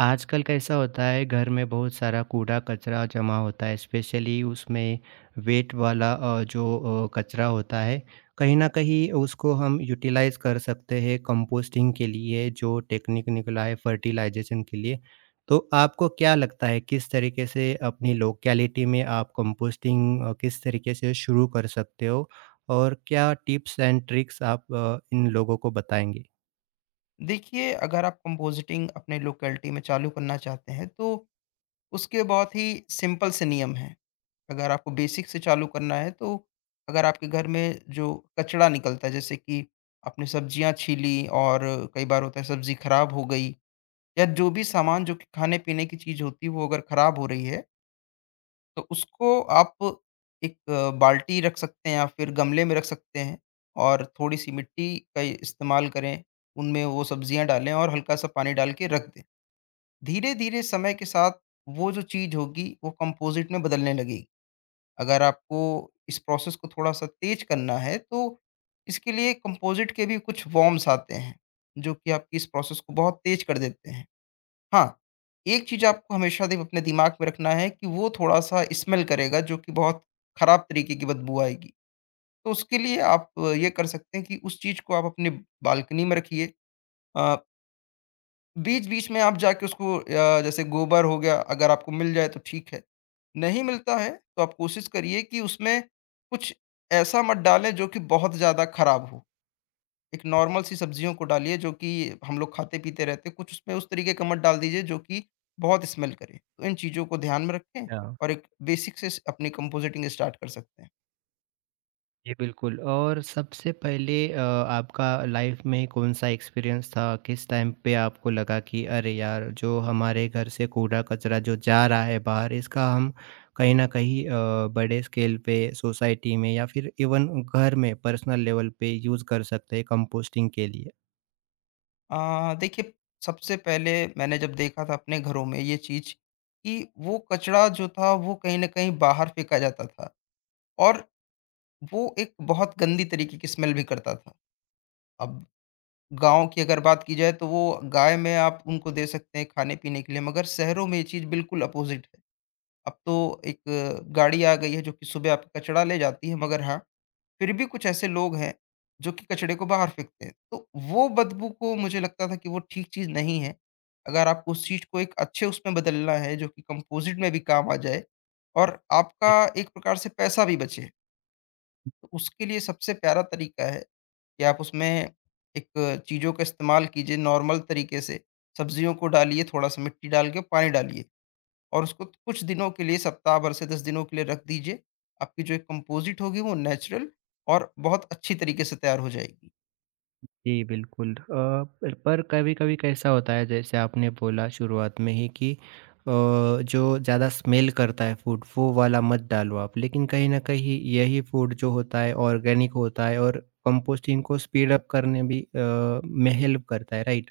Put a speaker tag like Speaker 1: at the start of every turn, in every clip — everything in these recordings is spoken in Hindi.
Speaker 1: आजकल कैसा होता है घर में बहुत सारा कूड़ा-कचरा जमा होता है स्पेशली उसमें वेट वाला जो कचरा होता है, कहीं न कहीं उसको हम यूटिलाइज़ कर सकते हैं कंपोस्टिंग के लिए जो टेक्निक निकला है फर्टिलाइज़ेशन के लिए। तो आपको क्या लगता है किस तरीके से अपनी लोकैलिटी में आप कंपोस्टिंग किस तरीके से शुरू कर सकते हो? और क्या टिप्स एंड ट्रिक्स आप इन लोगों को बताएँगे?
Speaker 2: देखिए, अगर आप कंपोस्टिंग अपने लोकेलिटी में चालू करना चाहते हैं, तो उसके बहुत ही सिंपल से नियम हैं। अगर आपको बेसिक से चालू करना है, तो अगर आपके घर में जो कचरा निकलता है, जैसे कि आपने सब्जियाँ छीलीं और कई बार होता है सब्ज़ी खराब हो गई या जो भी सामान जो कि खाने-पीने की चीज़ होती है, वो अगर खराब हो रही है, तो उसको आप एक बाल्टी रख सकते हैं या फिर गमले में रख सकते हैं और थोड़ी-सी मिट्टी का इस्तेमाल करें, उनमें वो सब्जियाँ डालें और हल्का-सा पानी डाल के रख दें। धीरे-धीरे समय के साथ वो जो चीज़ होगी वो कंपोज़िट में बदलने लगेगी। अगर आपको इस प्रोसेस को थोड़ा-सा तेज़ करना है तो इसके लिए कंपोज़िट के भी कुछ फ़ॉर्म्स आते हैं, जो कि आपकी इस प्रोसेस को बहुत तेज़ कर देते हैं। हाँ, एक चीज़ आपको हमेशा दि अपने दिमाग में रखना है कि वो थोड़ा-सा स्मेल करेगा जो कि बहुत खराब तरीके की बदबू आएगी। तो उसके लिए आप ये कर सकते हैं कि उस चीज़ को आप अपने बालकनी में रखिए। अ, बीच-बीच में आप जाके उसको जैसे गोबर हो गया अगर आपको मिल जाए तो ठीक है, नहीं मिलता है तो आप कोशिश करिए कि उसमें कुछ ऐसा मत डालें जो कि बहुत ज़्यादा खराब हो। एक नॉर्मल सी सब्जियों को डालिए जो कि हम लोग खाते-पीते रहते हैं, कुछ उसमें उस तरीके का मत डाल दीजिए जो कि बहुत स्मेल करे। तो इन चीज़ों को ध्यान में रखें और एक बेसिक से स अपनी कंपोस्टिंग स्टार्ट कर सकते हैं।
Speaker 1: जी, बिल्कुल। और सबसे पहले आपका लाइफ में कौन-सा एक्सपीरियंस था? किस टाइम पे आपको लगा कि अरे यार! जो हमारे घर से कूड़ा-कचरा जो जा रहा है बाहर इसका हम कहीं न कहीं बड़े स्केल पे सोसाइटी में या फिर इवन घर में पर्सनल लेवल पे यूज़ कर सकते हैं कंपोस्टिंग के लिए?
Speaker 2: देखिए, सबसे पहले मैंने जब देखा था अपने घरों में ये चीज़ कि वो कचरा जो था वो कहीं न कहीं बाहर फेंका जाता था और वो एक बहुत गंदी तरीके की स्मेल भी करता था। अब गाँव की अगर बात की जाए तो वो गाय में आप उनको दे सकते हैं खाने-पीने के लिए, मगर शहरों में ये चीज़ बिल्कुल अपोज़िट है। अब तो एक गाड़ी आ गई है जो कि सुबह आपका कचड़ा ले जाती है, मगर हाँ, फिर भी कुछ ऐसे लोग हैं जो कि कचड़े को बाहर फेंकते हैं। तो वो बदबू को मुझे लगता था कि वो ठीक चीज़ नहीं है। अगर आपको उस चीज़ को एक अच्छे उसमें बदलना है जो कि कंपोज़िट में भी काम आ जाए और आपका एक प्रकार से पैसा भी बचे, तो उसके लिए सबसे प्यारा तरीका है कि आप उसमें एक चीज़ों का इस्तेमाल कीजिए नॉर्मल तरीके से। सब्जियों को डालिए, थोड़ा-सा मिट्टी डाल के पानी डालिए। और उसको कुछ दिनों के लिए, सप्ताह भर से 10 दिनों के लिए रख दीजिए। आपकी जो एक कंपोज़िट होगी वो नेचुरल और बहुत अच्छी तरीके से तैयार हो जाएगी।
Speaker 1: जी, बिल्कुल। पर कभी-कभी कैसा होता है जैसे आपने बोला शुरुआत में ही कि जो ज़्यादा स्मेल करता है फूड वो वाला मत डालो आप। लेकिन कहीं न कहीं यही फूड जो होता है ऑर्गेनिक होता है और कंपोस्टिंग को स्पीड अप करने भी में हेल्प करता है, राइट?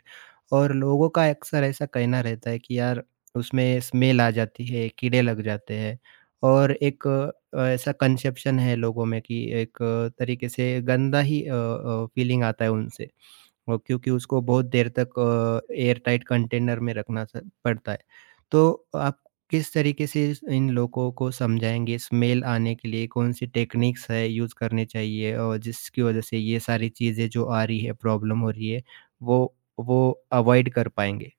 Speaker 1: और लोगों का अक्सर ऐसा कहना रहता है कि यार उसमें स्मेल आ जाती है, कीड़े लग जाते हैं। और एक ऐसा कंसेप्शन है लोगों में कि एक तरीके से गंदा ही फीलिंग आता है उनसे। क्योंकि उसको बहुत देर तक एयर टाइट कंटेनर में रखना स पड़ता है। तो आप किस तरीके से इस इन लोगों को समझाएँगे स्मेल आने के लिए कौन-सी टेक्निक्स है यूज़ करनी चाहिए और जिसकी वजह से ये सारी चीज़ें जो आ रही है, प्रॉब्लम हो रही है, वो वो अवॉइड कर पाएँगे?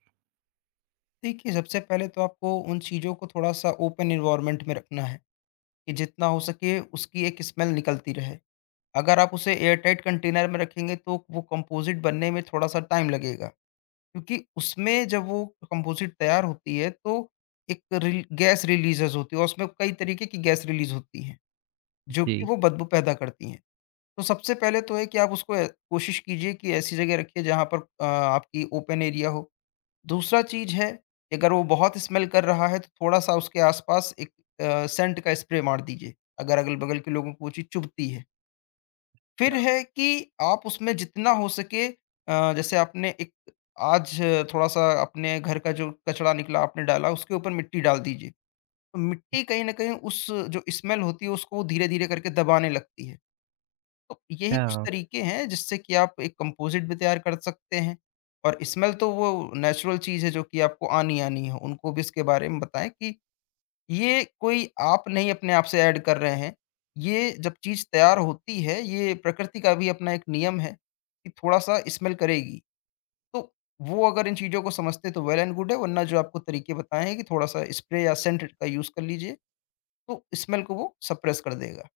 Speaker 2: देखिए, सबसे पहले तो आपको उन चीज़ों को थोड़ा-सा ओपन एनवायरनमेंट में रखना है कि जितना हो सके उसकी एक स्मेल निकलती रहे। अगर आप उसे एयरटाइट कंटेनर में रखेंगे तो वो कंपोज़िट बनने में थोड़ा-सा टाइम लगेगा, क्योंकि उसमें जब वो कंपोज़िट तैयार होती है तो एक रिल गैस रिलीज़ेज़ होती है और उसमें कई तरीके की गैस रिलीज़ होती हैं, जो
Speaker 1: जी।
Speaker 2: कि वो बदबू पैदा करती हैं। तो सबसे पहले तो है कि आप उसको ए कोशिश कीजिए कि ऐसी जगह रखिए जहाँ पर आपकी ओपन एरिया हो। दूसरा चीज़ है कि अगर वो बहुत स्मेल कर रहा है तो थोड़ा-सा उसके आस-पास एक सेंट का स्प्रे मार दीजिए, अगर अगल-बगल के लोगों को वो चीज़ चुभती है। फिर है कि आप उसमें जितना हो सके जैसे आपने एक आज थोड़ा-सा अपने घर का जो कचरा निकला आपने डाला उसके ऊपर मिट्टी डाल दीजिए। तो मिट्टी कहीं न कहीं उस जो स्मेल होती है उसको धीरे-धीरे करके दबाने लगती है। तो यही कुछ
Speaker 1: क्या
Speaker 2: तरीके हैं जिससे कि आप एक कंपोज़िट भी तैयार कर सकते हैं और स्मेल तो वो नेचुरल चीज़ है जो कि आपको आनी-आनी है। उनको भी इसके बारे में बताएँ कि ये कोई आप नहीं अपने आप से ऐड कर रहे हैं। ये जब चीज़ तैयार होती है, ये प्रकृति का भी अपना एक नियम है कि थोड़ा-सा स्मेल करेगी। तो वो अगर इन चीज़ों को समझते हैं तो वेल एंड गुड है, वरना जो आपको तरीके बताएँ हैं कि थोड़ा-सा स्प्रे या सेंट का यूज़ कर लीजिए, तो स्मेल को वो सप्रेस कर देगा।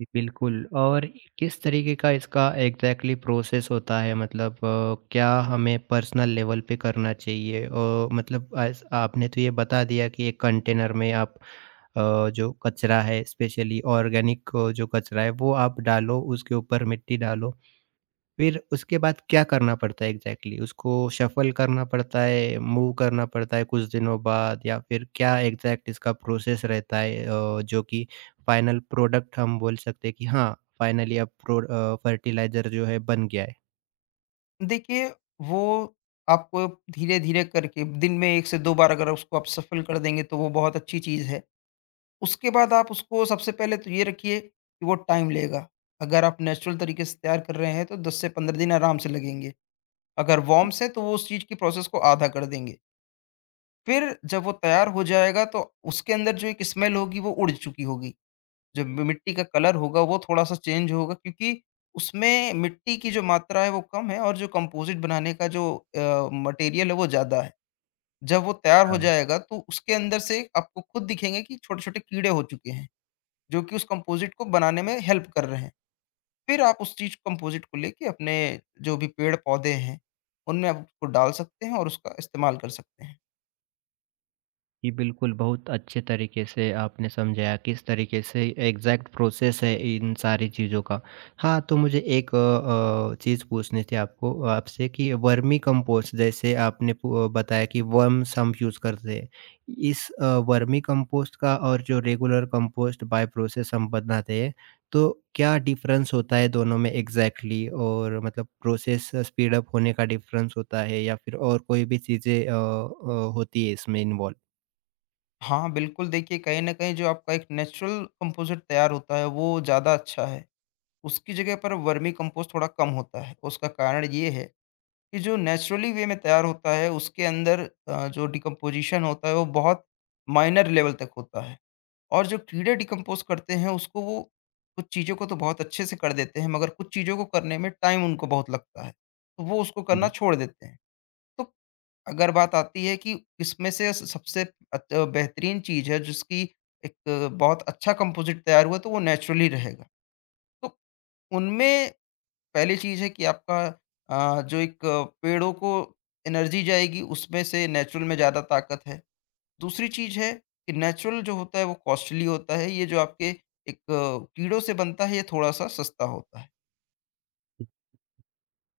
Speaker 1: जी, बिल्कुल। और किस तरीके का इसका एग्जैक्टली exactly प्रोसेस होता है, मतलब क्या हमें पर्सनल लेवल पे करना चाहिए? और मतलब आज आपने तो ये बता दिया कि एक कंटेनर में आप जो कचरा है स्पेशली ऑर्गेनिक जो कचरा है वो आप डालो, उसके ऊपर मिट्टी डालो, फिर उसके बाद क्या करना पड़ता है एग्ज़ैक्टली exactly? उसको शफ़ल करना पड़ता है, मूव करना पड़ता है कुछ दिनों बाद या फिर क्या एग्ज़ैक्ट इसका प्रोसेस रहता है जो कि फाइनल प्रोडक्ट हम बोल सकते हैं कि हाँ, फाइनली अब फर्टिलाइज़र जो है बन गया है?
Speaker 2: देखिए, वो आपको धीरे-धीरे करके दिन में 1 से 2 बार अगर उसको आप सफल कर देंगे तो वो बहुत अच्छी चीज़ है। उसके बाद आप उसको सबसे पहले तो ये रखिए कि वो टाइम लेगा। अगर आप नेचुरल तरीके से तैयार कर रहे हैं तो 10 से 15 दिन आराम से लगेंगे। अगर वॉर्म्स हैं तो वो उस चीज़ की प्रोसेस को आधा कर देंगे। फिर जब वो तैयार हो जाएगा तो उसके अंदर जो एक स्मेल होगी वो उड़ चुकी होगी। जो मि मिट्टी का कलर होगा वो थोड़ा-सा चेंज होगा, क्योंकि उसमें मिट्टी की जो मात्रा है वो कम है और जो कंपोज़िट बनाने का जो मटेरियल है वो ज़्यादा है। जब वो तैयार हो
Speaker 1: हाँ।
Speaker 2: जाएगा तो उसके अंदर से आपको खुद दिखेंगे कि छोटे-छोटे कीड़े हो चुके हैं, जो कि उस कंपोज़िट को बनाने में हेल्प कर रहे हैं। फिर आप उस चीज़ कंपोज़िट को लेके अपने जो भी पेड़-पौधे हैं, उनमें आप उसको डाल सकते हैं और उसका इस्तेमाल कर सकते हैं।
Speaker 1: जी, बिल्कुल, बहुत अच्छे तरीके से आपने समझाया किस तरीके से एग्ज़ैक्ट प्रोसेस है इन सारी चीज़ों का। हाँ, तो मुझे एक चीज़ पूछनी थी आपको आपसे कि वर्मी कंपोस्ट जैसे आपने पु बताया कि वर्म्स हम यूज़ करते हैं। इस वर्मी कंपोस्ट का और जो रेगुलर कंपोस्ट बाय प्रोसेस हम बनाते हैं, तो क्या डिफ़रेंस होता है दोनों में एग्ज़ैक्टली? और मतलब प्रोसेस स्पीड अप होने का डिफ़रेंस होता है या फिर और कोई भी चीज़ें होती है इसमें इन्वॉल्व?
Speaker 2: हाँ, बिल्कुल। देखिए, कहीं न कहीं जो आपका एक नेचुरल कंपोज़िट तैयार होता है वो ज़्यादा अच्छा है। उसकी जगह पर वर्मी कंपोस्ट थोड़ा कम होता है। उसका कारण ये है कि जो नेचुरली वे में तैयार होता है उसके अंदर जो डिकम्पोज़िशन होता है वो बहुत माइनर लेवल तक होता है और जो कीड़े डिकम्पोज़ करते हैं उसको वो कुछ चीज़ों को तो बहुत अच्छे से कर देते हैं मगर कुछ चीज़ों को करने में टाइम उनको बहुत लगता है। तो वो उसको करना
Speaker 1: जी।
Speaker 2: छोड़ देते हैं। तो अगर बात आती है कि इसमें से स सबसे अत बेहतरीन चीज़ है जिसकी एक बहुत अच्छा कंपोज़िट तैयार हुआ तो वो नेचुरली रहेगा। तो उनमें पहली चीज़ है कि आपका जो एक पेड़ों को एनर्जी जाएगी उसमें से नेचुरल में ज़्यादा ताकत है। दूसरी चीज़ है कि नेचुरल जो होता है वो कॉस्टली होता है, ये जो आपके एक कीड़ों से बनता है ये थोड़ा-सा सस्ता होता है।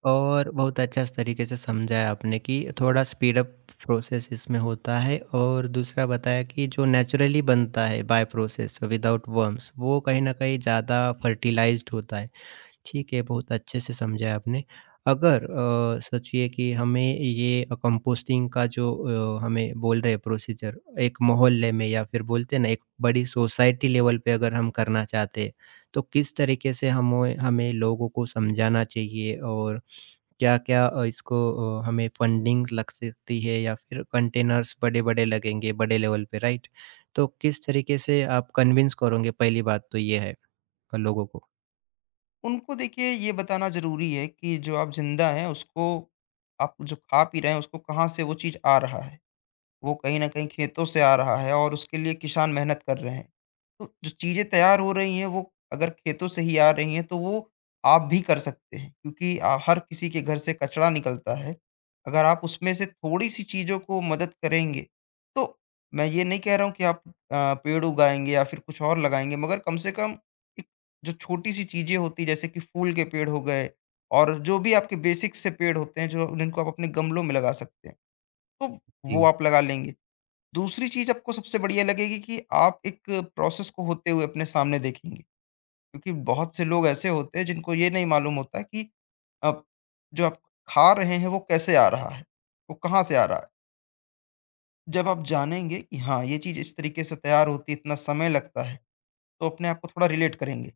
Speaker 1: और बहुत अच्छा इस तरीके से समझाया आपने कि थोड़ा स्पीड अप प्रोसेस इसमें होता है और दूसरा बताया कि जो नेचुरली बनता है बाय प्रोसेस विदाउट वर्म्स वो कहीं ना कहीं ज़्यादा फर्टिलाइज्ड होता है। ठीक है, बहुत अच्छे से समझाया आपने। अगर सोचिए कि हमें ये कंपोस्टिंग का जो हमें बोल रहे हैं प्रोसीजर, एक मोहल्ले में या फिर बोलते हैं ना, एक बड़ी सोसाइटी लेवल पे अगर हम करना चाहते हैं, तो किस तरीके से हमें हमें लोगों को समझाना चाहिए? और क्या-क्या इसको हमें फंडिंग लग सकती है या फिर कंटेनर्स बड़े-बड़े लगेंगे, बड़े लेवल पे, राइट? तो किस तरीके से आप कन्विंस करोगे, पहली बात तो ये है, लोगों को?
Speaker 2: उनको देखिए, ये बताना ज़रूरी है कि जो आप ज़िंदा हैं उसको, आप जो खा पी रहे हैं उसको कहाँ से वो चीज़ आ रहा है। वो कहीं न कहीं खेतों से आ रहा है और उसके लिए किसान मेहनत कर रहे हैं। तो जो चीज़ें तैयार हो रही हैं वो अगर खेतों से ही आ रही हैं तो वो आप भी कर सकते हैं, क्योंकि हर किसी के घर से कचरा निकलता है। अगर आप उसमें से थोड़ी-सी चीज़ों को मदद करेंगे, तो मैं ये नहीं कह रहा हूँ कि आप पेड़ उगाएँगे या फिर कुछ और लगाएँगे, मगर कम से कम एक जो छोटी-सी चीज़ें होती हैं जैसे कि फूल के पेड़ हो गए और जो भी आपके बेसिक से पेड़ होते हैं जो जिनको आप अपने गमलों में लगा सकते हैं, तो वो
Speaker 1: जी,
Speaker 2: आप लगा लेंगे। दूसरी चीज़ आपको सबसे बढ़िया लगेगी कि आप एक प्रोसेस को होते हुए अपने सामने देखेंगे। क्योंकि बहुत से लोग ऐसे होते हैं जिनको ये नहीं मालूम होता कि आप जो आप खा रहे हैं वो कैसे आ रहा है? वो कहाँ से आ रहा है? जब आप जानेंगे कि हाँ, ये चीज़ इस तरीके से तैयार होती है, इतना समय लगता है, तो अपने आप को थोड़ा रिलेट करेंगे।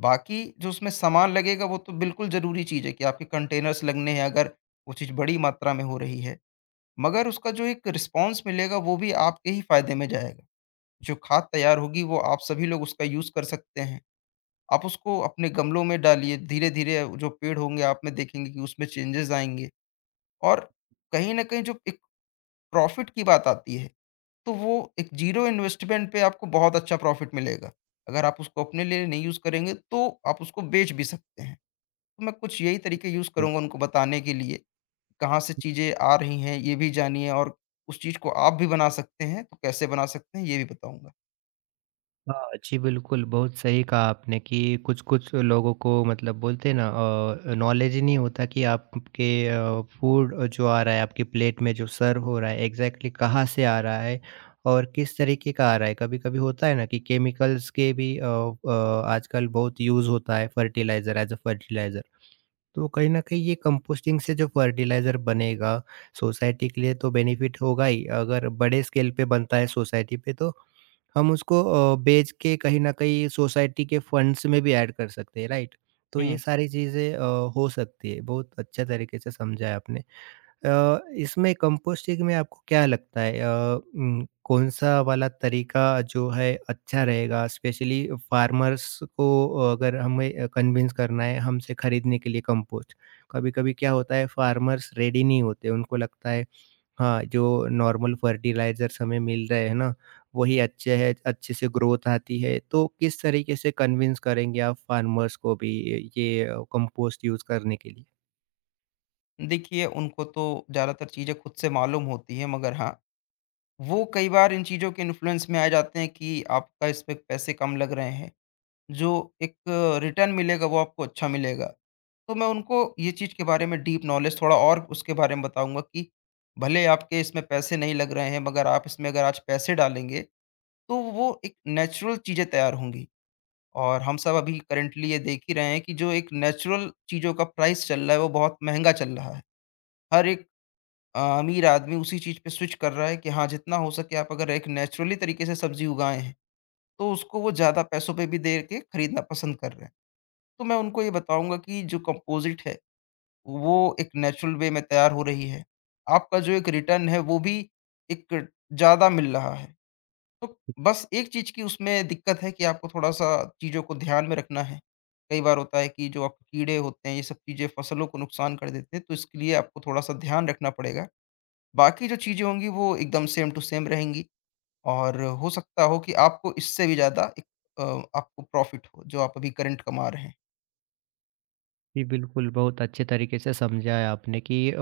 Speaker 2: बाकी जो उसमें सामान लगेगा वो तो बिल्कुल ज़रूरी चीज़ है कि आपके कंटेनर्स लगने हैं अगर वो चीज़ बड़ी मात्रा में हो रही है। मगर उसका जो एक रिस्पॉन्स मिलेगा वो भी आपके ही फ़ायदे में जाएगा। जो खाद तैयार होगी वो आप सभी लोग उसका यूज़ कर सकते हैं। आप उसको अपने गमलों में डालिए, धीरे-धीरे जो पेड़ होंगे आप में देखेंगे कि उसमें चेंजेज़ आएँगे और कहीं न कहीं जो एक प्रॉफ़िट की बात आती है, तो वो एक ज़ीरो इन्वेस्टमेंट पे आपको बहुत अच्छा प्रॉफ़िट मिलेगा। अगर आप उसको अपने लिए नहीं यूज़ करेंगे तो आप उसको बेच भी सकते हैं। तो मैं कुछ यही तरीके यूज़
Speaker 1: बोलिए।
Speaker 2: करूँगा उनको बताने के लिए, कहाँ से चीज़ें आ रही हैं ये भी जानिए और उस चीज़ को आप भी बना सकते हैं, तो कैसे बना सकते हैं ये भी बताऊँगा।
Speaker 1: हाँ, जी बिल्कुल, बहुत सही कहा आपने कि कुछ-कुछ लोगों को मतलब बोलते हैं ना नॉलेज ही नहीं होता कि आपके फूड जो आ रहा है आपकी प्लेट में जो सर्व हो रहा है एग्ज़ैक्टली कहाँ से आ रहा है और किस तरीके का आ रहा है। कभी-कभी होता है ना कि केमिकल्स के भी आजकल बहुत यूज़ होता है फर्टिलाइज़र एज़ अ फर्टिलाइज़र। तो कहीं न कहीं ये कंपोस्टिंग से जो फर्टिलाइज़र बनेगा सोसाइटी के लिए तो बेनिफिट होगा ही, अगर बड़े स्केल पे बनता है सोसाइटी पे तो हम उसको बेच के कहीं न कहीं सोसाइटी के फंड्स में भी ऐड कर सकते हैं, राइट? तो ये
Speaker 2: हुँ।
Speaker 1: सारी चीज़ें हो सकती है, बहुत अच्छे तरीके से समझा है आपने। इसमें कंपोस्टिंग में आपको क्या लगता है कौन-सा वाला तरीका जो है अच्छा रहेगा? स्पेशली फार्मर्स को अगर हमें कन्विंस करना है हमसे खरीदने के लिए कंपोस्ट, कभी-कभी क्या होता है फार्मर्स रेडी नहीं होते, उनको लगता है हाँ, जो नॉर्मल फर्टिलाइज़र्स हमें मिल रहे हैं ना, वही अच्छे हैं, अच्छे से ग्रोथ आती है। तो किस तरीके से कन्विंस करेंगे आप फार्मर्स को भी ये कंपोस्ट यूज़ करने के लिए?
Speaker 2: देखिए, उनको तो ज़्यादातर चीज़ें खुद से मालूम होती हैं, मगर हाँ, वो कई बार इन चीज़ों के इन्फ्लुएंस में आ जाते हैं कि आपका इस पे पैसे कम लग रहे हैं, जो एक रिटर्न मिलेगा वो आपको अच्छा मिलेगा। तो मैं उनको ये चीज़ के बारे में डीप नॉलेज थोड़ा और उसके बारे में बताऊँगा कि भले आपके इसमें पैसे नहीं लग रहे हैं, मगर आप इसमें अगर आज पैसे डालेंगे, तो वो एक नेचुरल चीज़ें तैयार होंगी। और हम सब अभी करंटली ये देख ही रहे हैं कि जो एक नेचुरल चीज़ों का प्राइस चल रहा है, वो बहुत महँगा चल रहा है। हर एक अमीर आदमी उसी चीज़ पे स्विच कर रहा है कि हाँ, जितना हो सके आप अगर एक नेचुरली तरीके से सब्ज़ी उगाएँ हैं, तो उसको वो ज़्यादा पैसों पे भी दे के खरीदना पसंद कर रहे हैं। तो मैं उनको ये बताऊँगा कि जो कंपोज़िट है, वो एक नेचुरल वे में तैयार हो रही है। आपका जो एक रिटर्न है, वो भी एक ज़्यादा मिल रहा है। तो बस एक चीज़ की उसमें दिक्कत है कि आपको थोड़ा-सा चीज़ों को ध्यान में रखना है। कई बार होता है कि जो आपके कीड़े होते हैं, ये सब चीज़ें फ़सलों को नुकसान कर देते हैं, तो इसके लिए आपको थोड़ा-सा ध्यान रखना पड़ेगा। बाकी जो चीज़ें होंगी वो एकदम सेम टू सेम रहेंगी और हो सकता हो कि आपको इससे भी ज़्यादा एक अ, आपको प्रॉफ़िट हो जो आप अभी करंट कमा रहे हैं।
Speaker 1: जी, बिल्कुल, बहुत अच्छे तरीके से समझाया आपने कि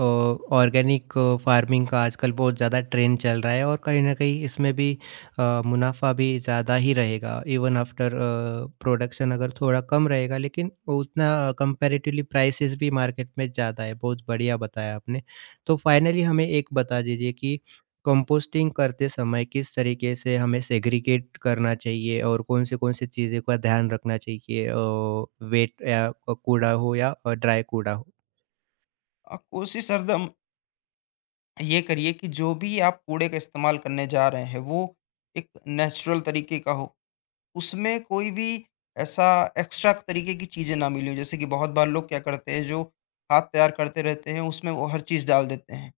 Speaker 1: ऑर्गेनिक फार्मिंग का आजकल बहुत ज़्यादा ट्रेंड चल रहा है और कहीं न कहीं इसमें भी मुनाफ़ा भी ज़्यादा ही रहेगा। इवन आफ्टर प्रोडक्शन अगर थोड़ा कम रहेगा लेकिन उतना कंपैरेटिवली प्राइसेज़ भी मार्केट में ज़्यादा है। बहुत बढ़िया बताया आपने। तो फाइनली हमें एक बता दीजिए कि कंपोस्टिंग करते समय किस तरीके से हमें सेग्रीगेट करना चाहिए और कौन-से-कौन से कौन से चीज़ों का ध्यान रखना चाहिए, वेट या कूड़ा हो या ड्राई कूड़ा हो?
Speaker 2: कोशिश हरदम ये करिए कि जो भी आप कूड़े का इस्तेमाल करने जा रहे हैं वो एक नेचुरल तरीके का हो। उसमें कोई भी ऐसा एक्स्ट्रा तरीके की चीज़ें ना मिली हों। जैसे कि बहुत बार लोग क्या करते हैं, जो खाद तैयार करते रहते हैं उसमें वो हर चीज़ डाल देते हैं।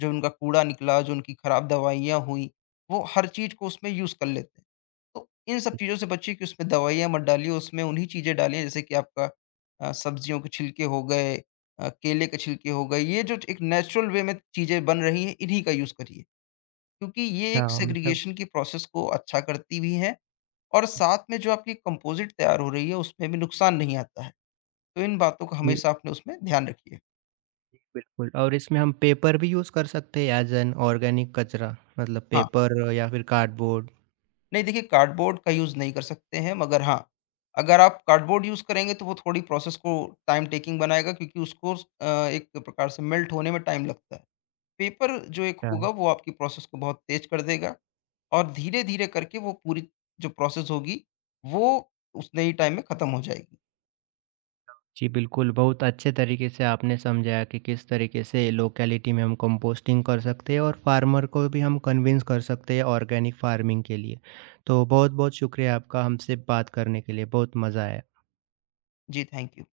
Speaker 2: जो उनका कूड़ा निकला, जो उनकी खराब दवाइयाँ हुई, वो हर चीज़ को उसमें यूज़ कर लेते हैं। तो इन सब चीज़ों से बचिए कि उसमें दवाइयाँ मत डालिए, उसमें उन्हीं चीज़ें डालिए जैसे कि आपका सब्जियों के छिलके हो गए, केले के छिलके हो गए, ये जो एक नेचुरल वे में चीज़ें बन रही हैं, इन्हीं का यूज़ करिए। क्योंकि ये एक
Speaker 1: अच्छा, मतलब
Speaker 2: सेग्रीगेशन की प्रोसेस को अच्छा करती भी हैं और साथ में जो आपकी कंपोज़िट तैयार हो रही है, उसमें भी नुकसान नहीं आता है। तो इन बातों का
Speaker 1: ये
Speaker 2: हमेशा अपने उसमें ध्यान रखिए।
Speaker 1: ये बिल्कुल। और इसमें हम पेपर भी यूज़ कर सकते हैं एज़ एन ऑर्गेनिक कचरा, मतलब
Speaker 2: हाँ।
Speaker 1: पेपर या फिर कार्डबोर्ड।
Speaker 2: नहीं, देखिए, कार्डबोर्ड का यूज़ नहीं कर सकते हैं, मगर हाँ, अगर आप कार्डबोर्ड यूज़ करेंगे तो वो थोड़ी प्रोसेस को टाइम टेकिंग बनाएगा, क्योंकि उसको एक प्रकार से मेल्ट होने में टाइम लगता है। पेपर जो एक होगा वो आपकी प्रोसेस को बहुत तेज़ कर देगा और धीरे-धीरे करके वो पूरी जो प्रोसेस होगी वो उतने ही टाइम में खत्म हो जाएगी।
Speaker 1: जी, बिल्कुल, बहुत अच्छे तरीके से आपने समझाया कि किस तरीके से लोकेलिटी में हम कंपोस्टिंग कर सकते हैं और फार्मर को भी हम कन्विंस कर सकते हैं ऑर्गेनिक फार्मिंग के लिए। तो बहुत-बहुत शुक्रिया आपका हमसे बात करने के लिए, बहुत मज़ा आया।
Speaker 2: जी, थैंक यू।